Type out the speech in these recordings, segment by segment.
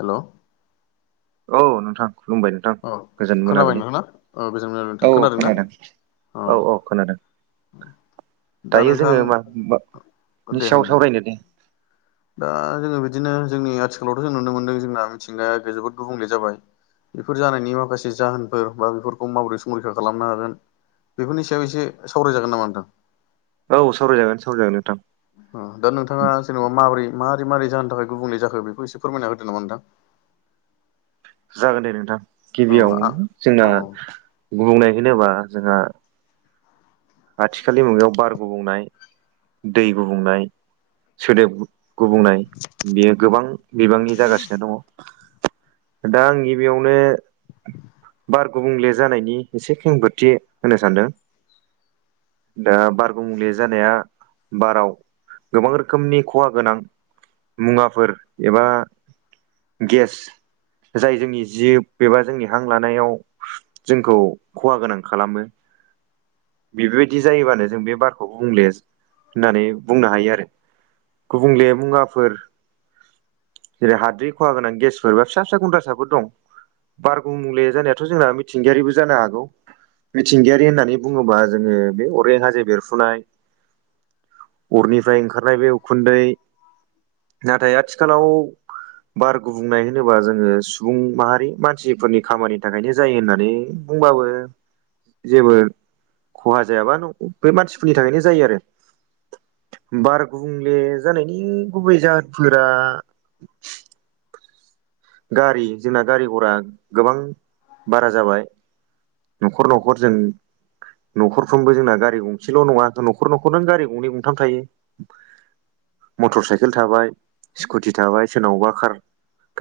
हेल' औ नोंथां खुलुमबाय नोंथां गोजोन खोनाबाय मोनाबलि नोंथांना औ गोजोन मोनाबिलि नोंथां औ ना खोनादों। अ औ औ खोनादों। दा दायो नोंथां जोङो मानि दे होन सायाव सावरायनो दे? दा जोङो बिदिनो जोंनि आथिखालावथ' जों नुनो मोनदों जोंना मिथिंगाया जोबोद गुबुंले जाबाय। बेफोर जानायनि माखासे जाहोनफोर बा बेफोरखौ माबोरै संरैखा खालामनो हागोन। बेफोरनि सायाव एसे सावरायजागोन नामा नोंथां? औ सावरायजागोन सावरायजागोन नोंथां। दा नोंथाङा जेनेबा माबोरै माबोरै मारै जानो थाखाय गुबुंले जाखो बेखौ एसे फोरमायना होदों नामा नोंथां? जागोन दे नोंथां अ गिबियाव आ जोंना औ बुंनाय होनोबा जोंहा आथिखालनि मुगायाव बार गुबुंनाय दै गुबुंनाय सोदोब गुबुंनाय बेयो गोबां बिबांनि जागासिनो दङ। दा आं गिबियावनो बार गुबुंले जानायनि एसे खेंफोरथि होनो सानदों। दा बार गुबुंले जानाया बाराव गोबां रोखोमनि खहा गोनां। मुवाफोर एबा गेस जाय जोंनि जिब एबा जोंनि हां लानायाव जोंखौ खहा गोनां खालामो। बेफोरबायदि जायोबानो जों बे बारखौ बुंले होननानै बुंनो हायो आरो। गुबुंले मुवाफोर जेरै हाद्रि खहा गोनां गेसफोर फिसा फिसा गुनद्रा साफोर दं। बार गुबुंले जानायाथ' जोंना मिथिंगायारिबो जानो हागौ मिथिंगायारि होननानै बुङोबा जोङो बे अरगें हाजो बेरफुनाय। अरनिफ्राय ओंखारनाय बे उखुन्दै नाथाय आथिखालाव बार गुबुंनाय होनोबा जोङो सुबुं माहारि मानसिफोरनि खामानि थाखायनो जायो होननानै बुंबाबो जेबो खहा जायाबा बे मानसिफोरनि थाखायनो जायो आरो। बार गुबुंले जानायनि गुबै जाहोनफोरा गारि जोंना गारि घरा गोबां बारा जाबाय। न'खर न'खर जों न'खरफ्रोमबो जोंना गारि गंसेल' नङा न'खर न'खर नों गारि गंनै गंथाम थायो। मटर साइकेल थाबाय स्कुटि थाबाय सोरनावबा कार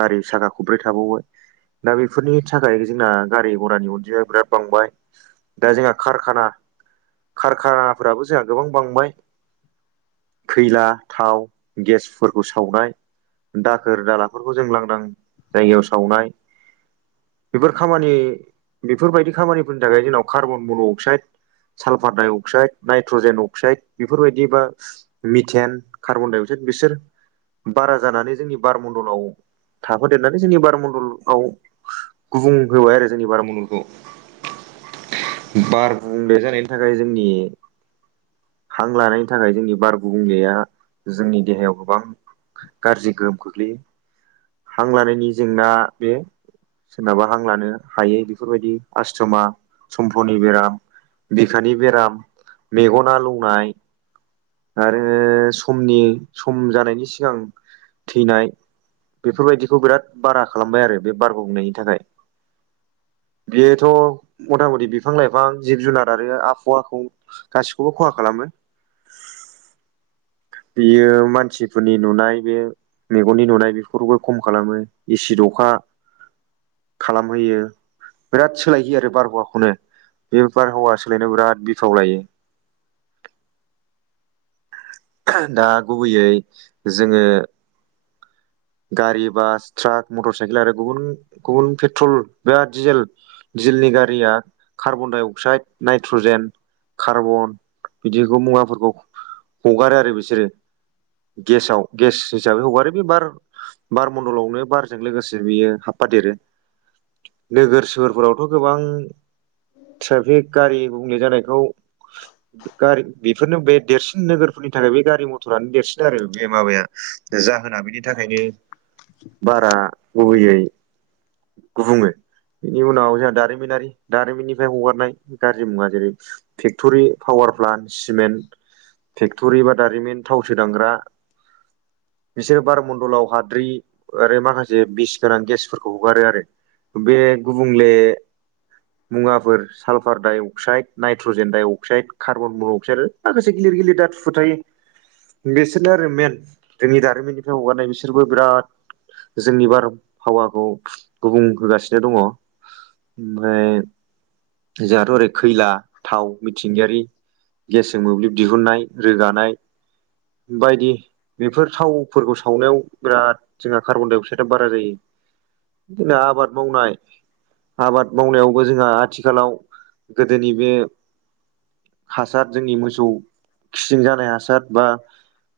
गारि साखा गंब्रै थाबावो। दा बेफोरनि थाखाय जोंना गारि घरानि अनजिाया बिराद बांबाय। दा जोंहा कारखाना कारखानाफोराबो जोंहा गोबां बांबाय। खैला थाव गेसफोरखौ सावनाय दाखोर दालाफोरखौ जों लांदां जायगायाव सावनाय बेफोर खामानि बेफोरबायदि खामानिफोरनि थाखाय जोंनाव carbon monoxide sulphur dioxide nitrogen oxide बेफोरबायदि बा मिथान कार्बन डाइ अक्साइद बिसोर बारा जानानै जोंनि बार मण्डलाव थाफादेरनानै जोंनि बार मन्डलाव गुबुं होबाय आरो जोंनि बार मन्दलखौ बार गुबुंले जानायनि थाखाय जोंनि हां लानायनि थाखाय जोंनि बार गुबुंलेया जोंनि देहायाव गोबां गाज्रि गोहोम खोख्लैयो हां लानायनि जेंना बेयो सोरनाबा हां लानो हायै बेफोरबायदि आसस्थमा सम्पनि बेराम बिखानि बेराम मेगन आलौनाय आरो समनि सम जानायनि सिगां थैनाय बेफोरबायदिखौ बिराद बारा खालामबाय आरो बे बार‌ गुबुंनायनि थाखाय बेयोथ' मथा मथि बिफां लाइफां जिब जुनार आरो आबहावाखौ गासिखौबो खहा खालामो बेयो मानसिफोरनि नुनाय बे मेगननि नुनाय बेफोरखौ खम खालामो एसिड अखा खालामहोयो बिराद सोलायहोयो आरो बारहावाखौनो बे बारहावा सोलायनायाव बिराद बिफाव लायो दा गुबैयै जोङो गारि बास ट्राक मटर साइकेल आरो गुबुन गुबुन पेट्रल बा‌ दिडिजेल जेलनि गारिया कार्बनडाइ अक्साइद नाइट्रजेन कार्बन बिदिखौ मुवाफोरखौ हगारो आरो बिसोरो गेसाव गेस हिसाबै हगारो बे बार बार मण्डलावनो बारजों लोगोसे बियो हाबफादेरो नोगोर सोहोरफोरावथ' गोबां ट्राफिक गारि गुबुंले जानायखौ [inaudible] गारि बेफोरनो बे देरसिन नोगोरफोरनि थाखाय बे गारि मथरानो देरसिन आरो बे माबाया जाहोना बेनि थाखायनो बारा गुबैयै गुबुङो बेनि उनाव जोंहा दारिमिनारि दारिमिननिफ्राय हगारनाय गाज्रि मुवा जेरै factory power plant cement factory बा दारिमिन थाव सोदांग्रा बिसोरो बार मन दलाव हाद्रि आरो माखासे बिस गोनां गेसफोरखौ हगारो आरो बे गुबुंले मुवाफोर sulphur dioxide nitrogen dioxide carbon monoxide माखासे गिलिर गिलिर धातुफोर थायो बिसोरनो आरो मेन जोंनि दारिमिननिफ्राय हगारनाय बिसोर बिसोरबो बिराद जोंनि बारहावाखौ गुबुं होगासिनो दङ ओमफ्राय जोंहाथ' ओरै खैला थाव मिथिंगायारि गेसजों मोब्लिब दिहुननाय रोगानाय बायदि बेफोर थावफोरखौ सावनायाव बिराद जोंहा कार्बनडाइ अक्साइदा बारा जायो बिदिनो आबाद मावनाय आबाद मावनायावबो जोंहा आथिखालाव गोदोनि बे हासार जोंनि मोसौ खिजों जानाय हासार बा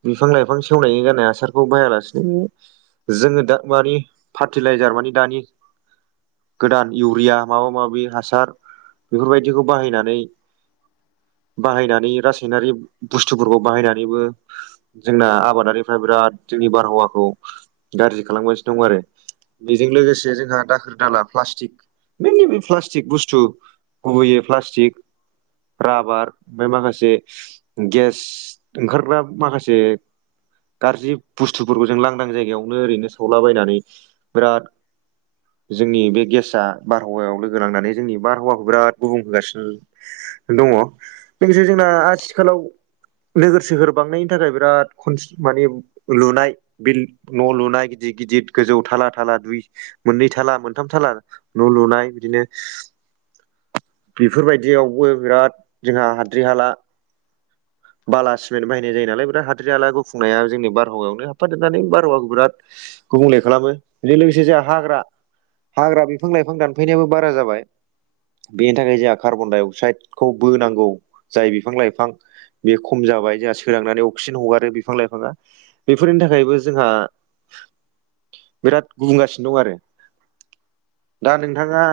बिफां लाइफां सेवनायनि गारनाय हासारखौ बाहायालासेनो जोङो दा मानि फार्टिलाइजार मानि दानि गोदान इउरिया माबा माबि हासार बेफोरबायदिखौ बाहायनानै बाहायनानै रासायनारि बुस्थुफोरखौ बाहायनानैबो जोंना आबादारिफोरा बिराद जोंनि बारहावाखौ गाज्रि खालामगासिनो दं आरो बेजों लोगोसे जोंहा दाखोर दाला प्लास्टिक मइेनलि बे प्लास्टिक बुस्थु गुबैयै प्लास्टिक राबार ओमफ्राय माखासे गेस ओंखारग्रा माखासे गाज्रि बुस्थु फोरखौ लांदां जायगायावनो ओरैनो सावलाबायनानै बिराद जोंनि बे गेस बारहावायाव लोगो नांनानै जोंनि बारहावाखौ बिराद गुबुं होगासिनो दङ लोगोसे जोंना आथिखालाव नोगोर सोहोर बांनायनि थाखाय बिराद खन मानि लुनाय बिल न' लुनाय गिदिर गिदिर गोजौ थाला थाला दुइ मोननै थाला मोनथाम थाला न' लुनाय बिदिनो बेफोरबायदियावबो बिराद जोंहा हाद्रि हाला बाला सिमेन्ट बाहायनाय जायो नालाय बिराद हाद्रि आला गुफुंनाया जोंनि बारहावायावनो हाबफादेरनानै बारहावाखौ बिराद गुबुंले खालामो बेजों लोगोसे जोंहा हाग्रा हाग्रा बिफां लाइफां दानफायनायाबो बारा जाबाय बेनि थाखाय जोंहा कार्बन डाइ अक्साइडखौ बोनांगौ जाय बिफां लाइफां बे खम जाबाय जोंहा सोरांनानै अक्सिजेन हगारो बिफां लाइफाङा बेफोरनि थाखायबो जोंहा बिराद गुबुंगासिनो दं आरो दा नोंथाङा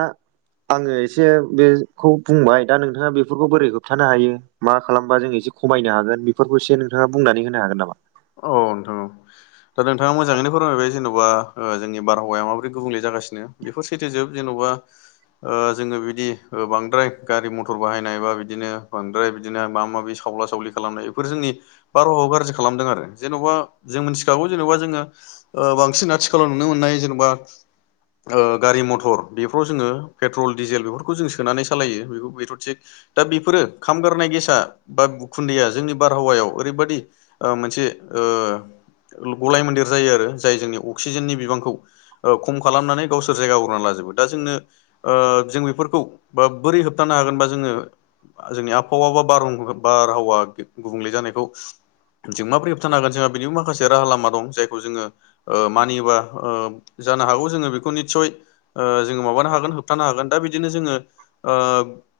आङो एसे बेखौ बुंबाय दा नोंथाङा बेफोरखौ बोरै होबथानो हायो मा खालामबा जों एसे खमायनो हागोन बेफोरखौ एसे नोंथाङा बुंनानै होनो हागोन नामा औ नोंथां दा नोंथाङा मोजाङैनो फोरमायबाय जेन'बा जोंनि बारहावाया माबोरै गुबुंले जागासिनो बेफोर सैथो जोब ‌जेन'बा जोङो बिदि बांद्राय गारि मथर बाहायनाय बा बिदिनो बांद्राय बिदिनो माबा माबि सावला सावलि खालामनाय बेफोर जोंनि बारहावायाव गाज्रि खालामदों आरो जेन'बा जों मिथिखागौ जेनेबा जोङो बांसिन आथिखालाव नुनो मोननाय जेनेबा गारि मथर बेफोराव जोङो पेट्रल डिजेल बेफोरखौ जों सोनानै सालायो बेखौ बेथ' थिग दा बेफोरो खामगारनाय गेसा बा उखुन्दैया जोंनि बारहावायाव ओरैबायदि मोनसे गलाय मोन्देर जायो आरो जाय जोंनि अक्सिजेननि बिबांखौ खम खालामनानै गावसोर जायगा आवग्रिना लाजोबो दा जोंनो जों बेफोरखौ बा बोरै होबथानो हागोनबा जोङो जोंनि आबहावा बा बारह बारहावा गुबुंले जानायखौ जों माबोरै होबथानो हागोन जोंहा बेनि माखा राहा लामा दं जायखौ जोङो मानिबा जानो हागौ जोङो बेखौ निस्सय जोङो माबानो हागोन होबथानो हागोन दा बिदिनो जोङो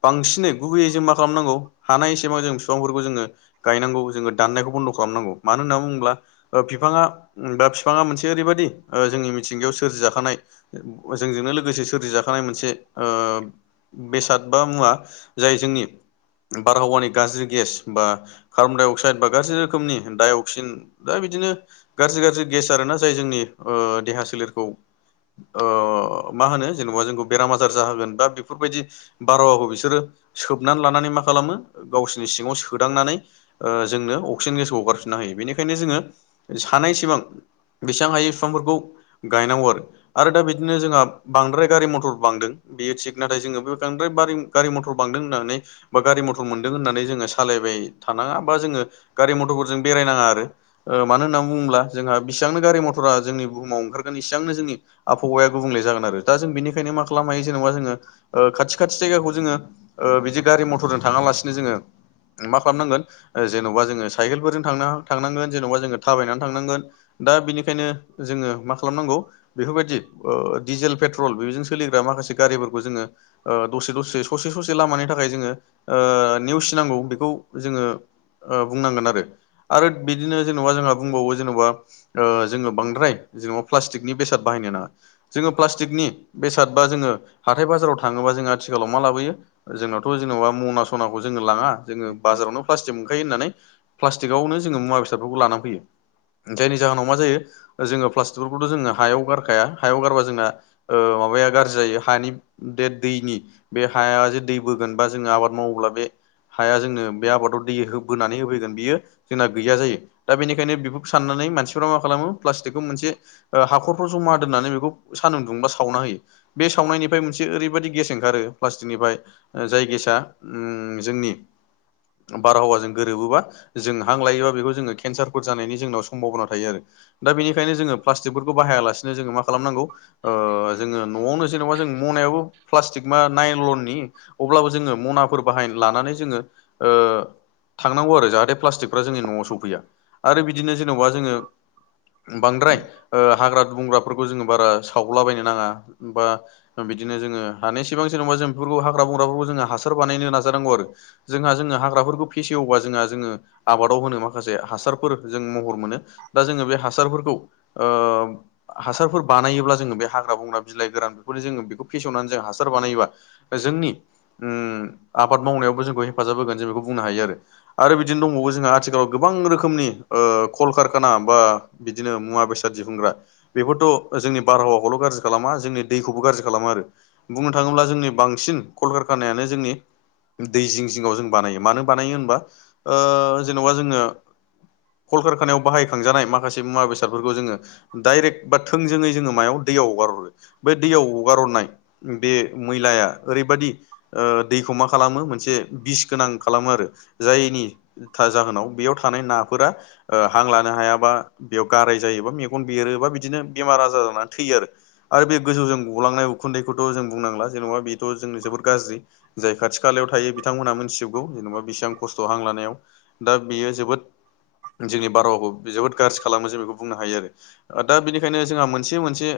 बांसिनै गुबैयै जों मा खालामनांगौ हानाय एसेबां जों बिफांफोरखौ जोङो गायनांगौ जोङो दाननायखौ बन्द' खालामनांगौ मानो होनना बुङोब्ला बिफाङा बा बिफाङा मोनसे ओरैबायदि जोंनि मिथिंगायाव सोरजिजाखानाय जोंजोंनो लोगोसे सोरजिजाखानाय मोनसे बेसाद बा मुवा जाय जोंनि बारहावानि गाज्रि गेस बा कार्बनडाइ अक्साइड बा गाज्रि रोखोमनि दायअक्सिन दा बिदिनो गाज्रि गाज्रि गेस आरोना जाय जोंनि देहा सोलेरखौ मा होनो जेनेबा जोंखौ बेराम आजार जाहोगोन बा बेफोरबायदि बार'हाखौ बिसोरो सोबनानै लानानै मा खालामो गावसोरनि सिङाव सोदांनानै जोंनो अक्सिजेन गेसखौ हगारफिनना हायो बेनिखायनो जोङो सानै सिमां बेसेबां हायै बिफांफोरखौ गायनांगौ आरो आरो दा बिदिनो जोंहा बांद्राय गारि मथर बांदों बेयो थिग नाथाय जोङो बे बांद्राय गारि मथर बांदों होननानै बा गारि मथर मोनदों होननानै जोङो सालायबाय थानाङा बा जोङो गारि मथरफोरजों बेरायनाङा आरो मानो होनना बुङोब्ला जोंहा बेसेबांनो गारि मथरा जोंनि बुहुमाव ओंखारगोन इसिबांनो जोंनि आबहावाया गुबुंले जागोन आरो दा जों बेनिखायनो मा खालामनो हायो जेनेबा जोङो ओ खाथि खाथि जायगाखौ जोङो ओ बिदि गारि मथरजों थाङा लासिनो जोङो मा खालामनांगोन जेन'बा जोङो साइकेलफोरजों थांनांगोन जेनेबा जोङो थाबायनानै थांनांगोन दा बिनिखायनो जोङो मा खालामनांगौ? बेफोरबायदि ओ डिजेल पेट्रल बेजों सोलिग्रा माखासे गारिफोरखौ जोङो ओ दसे दसे ससे ससे लामानि थाखाय जोङो ओ नेवसिनांगौ बेखौ जोङो ओ बुंनांगोन आरो आरो बिदिनो जेनेबा जोंहा बुंबावो जेनेबा ओ जोङो बांद्राय जेनेबा प्लास्टिकनि बेसाद बाहायनो नाङा। जोङो प्लास्टिकनि बेसाद बा जोङो हाथाय बाजाराव थाङोबा जोङो आथिखालाव मा लाबोयो? जोंनावथ' जेन'बा मना सनाखौ जोङो लाङा जोङो बाजारावनो प्लास्टिक मोनखायो होननानै। स्ट्रिकआवनो जोङो मुवा बेसादफोरखौ लाना फैयो जायनि जाहोनाव मा जायो‌? ओ जोङो प्लास्टिकफोरखौथ' जोङो हायाव गारखाया हायाव गारबा जोंना ओ माबाया गाज्रि जायो हानि दे दैनि बे हाया जे दै बोगोन बा जोङो आबाद मावोब्ला बे हाया जोंनो बे आबादाव दै बोनानै होफैगोन बियो जोंना गैया जायो दा बेनिखायनो बेफोरखौ साननानै मानसिफ्रा मा खालामो प्लास्टिकखौ मोनसे ओ हाखरफ्राव जमा दोननानै बेखौ सानदुं दुंबा सावना होयो। बे सावनायनिफ्राय मोनसे ओरैबायाददि गेस ओंखारो प्लास्टिकनिफ्राय जाय गेसा जोंनि बारहावाजों गोरोबोबा जों हां लायोबा बेखौ जोङो केन्सारफोर जानायनि जोंनाव सम्भना थायो आरो। दा बेनिखायनो जोङो प्लास्टिकफोरखौ बाहायालासिनो जोङो मा खालामनांगौ? ओ जोङो न'आवनो जेनेबा जों मनायाबो प्लास्टिक मा नायलननि अब्लाबो जोङो मनाफोर बाहाय लानानै जोङो ओ थांनांगौ आरो जाहाथे प्लास्टिकफ्रा जोङो न'आव सौफैया आरो बिदिनो जेनेबा जोङो बांद्राय ओ हाग्रा दुंग्राफोरखौ जोङो बारा सावलाबायनो नाङा बा बिदिनो जोङो हानायेसेबां जेनांबा जों बेफोरखौ हाग्रा बंग्राफोरखौ जोङो हासार बानायनो नाजानांगौ आरो। जोंहा जोङो हाग्राफोरखौ फेसेवबा जोंहा जोङो आबादाव होनो माखासे हासारफोर जों महर मोनो दा जोङो बे हासारफोरखौ ओ हासारफोर बानायोब्ला जोङो बे हाग्रा बंग्रा बिलाइ गोरान बेफोर जोङो बेखौ फेसेवनानै जों हासार बानायोबा जोंनि उम आबाद मावनायावबो जोंखौ हेफाजाब होगोन जों बेखौ बुंनो हायो आरो बिदिनो दंबावो जोंहा आथिखालाव गोबां रोखोमनि ओ कलकारखाना बा बिदिनो मुवा बेसाद दिहुनग्रा बेफोरथ' जोंनि बारहावाखौल' गाज्रि खालामा जोंनि दैखौबो गाज्रि खालामो आरो। बुंनो थाङोब्ला जोंनि बांसिन कलकारखानायानो जोंनि दै जिं जिङाव जों बानायो मानो बानायो होनबा जेन'बा जोङो कलकारखानायाव बाहायखांजानाय माखासे मुवा बेसादफोरखौ जोङो डाइरेक्ट बा थोंजोङै जोङो मायाव दैयाव हगार हरो बे दैयाव हगार हरनाय बे मैलाया ओरैबायाददि ओ दैखौ मा खालामो मोनसे बिस गोनां खालामो आरो जायनि जाहोनाव बेयाव थानाय नाफोरा ओ हां लानो हायाबा बेयाव गाराय जायोबा मेगन बेरोबा बिदिनो बेमार आजार जानानै थैयो आरो। आरो बे गोजौजों गलांनाय उखुन्दैखौथ' जों बुंनांला जेन'बा बेथ' जों जोबोद गाज्रि। जाय खाथि खालायाव थायो बिथांमोनहा मिथिजोबगौ जेनेबा बेसेबां खस्थ' हां लानायाव। दा बेयो जोबोद जोंनि बारहावाखौ जोबोद गाज्रि खालामो जों बेखौ बुंनो हायो आरो। दा बेनिखायनो जोंहा मोनसे मोनसे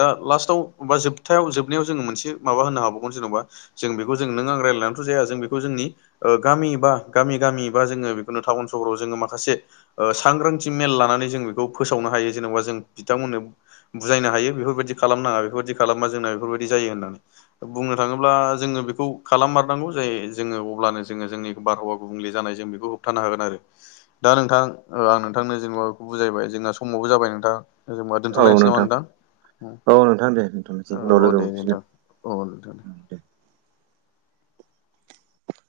दा ओ लास्टाव बा जोबथायाव जोबनायाव जोङो मोनसे माबा होनो हाबावगोन जेनेबा जों बेखौ जों नों आं रायजलायनानैथ' जाया जों बेखौ जोंनि गामि बा गामि गामि बा जोङो बेखुन टाउन सहराव जोङो माखासे सांग्रांथि मेल लानानै जों बेखौ फोसावनो हायो जेनेबा जों बिथांमोननो बुजायनो हायो बेफोरबायदि खालामनाङा बेफोरबायदि खालामबा जोंना बेफोरबायदि जायो होननानै। बुंनो थाङोब्ला जोङो बेखौ खालाममारनांगौ जे जोङो अब्लानो जोङो जोंनि बारहावा गुबुंले जानाय जों बेखौ होबथानो हागोन आरो दा नोंथां आं नोंथांनो जेनेबा बेखौ बुजायबाय जोंना समावबो जाबाय नोंथां जों होनबा दोनथ'लायनोसै नामा नोंथां औ नोंथां दे दोनथ'नोसै उनाव औ लोगो दे नोंथां औ नोंथां। मोनफिनगोन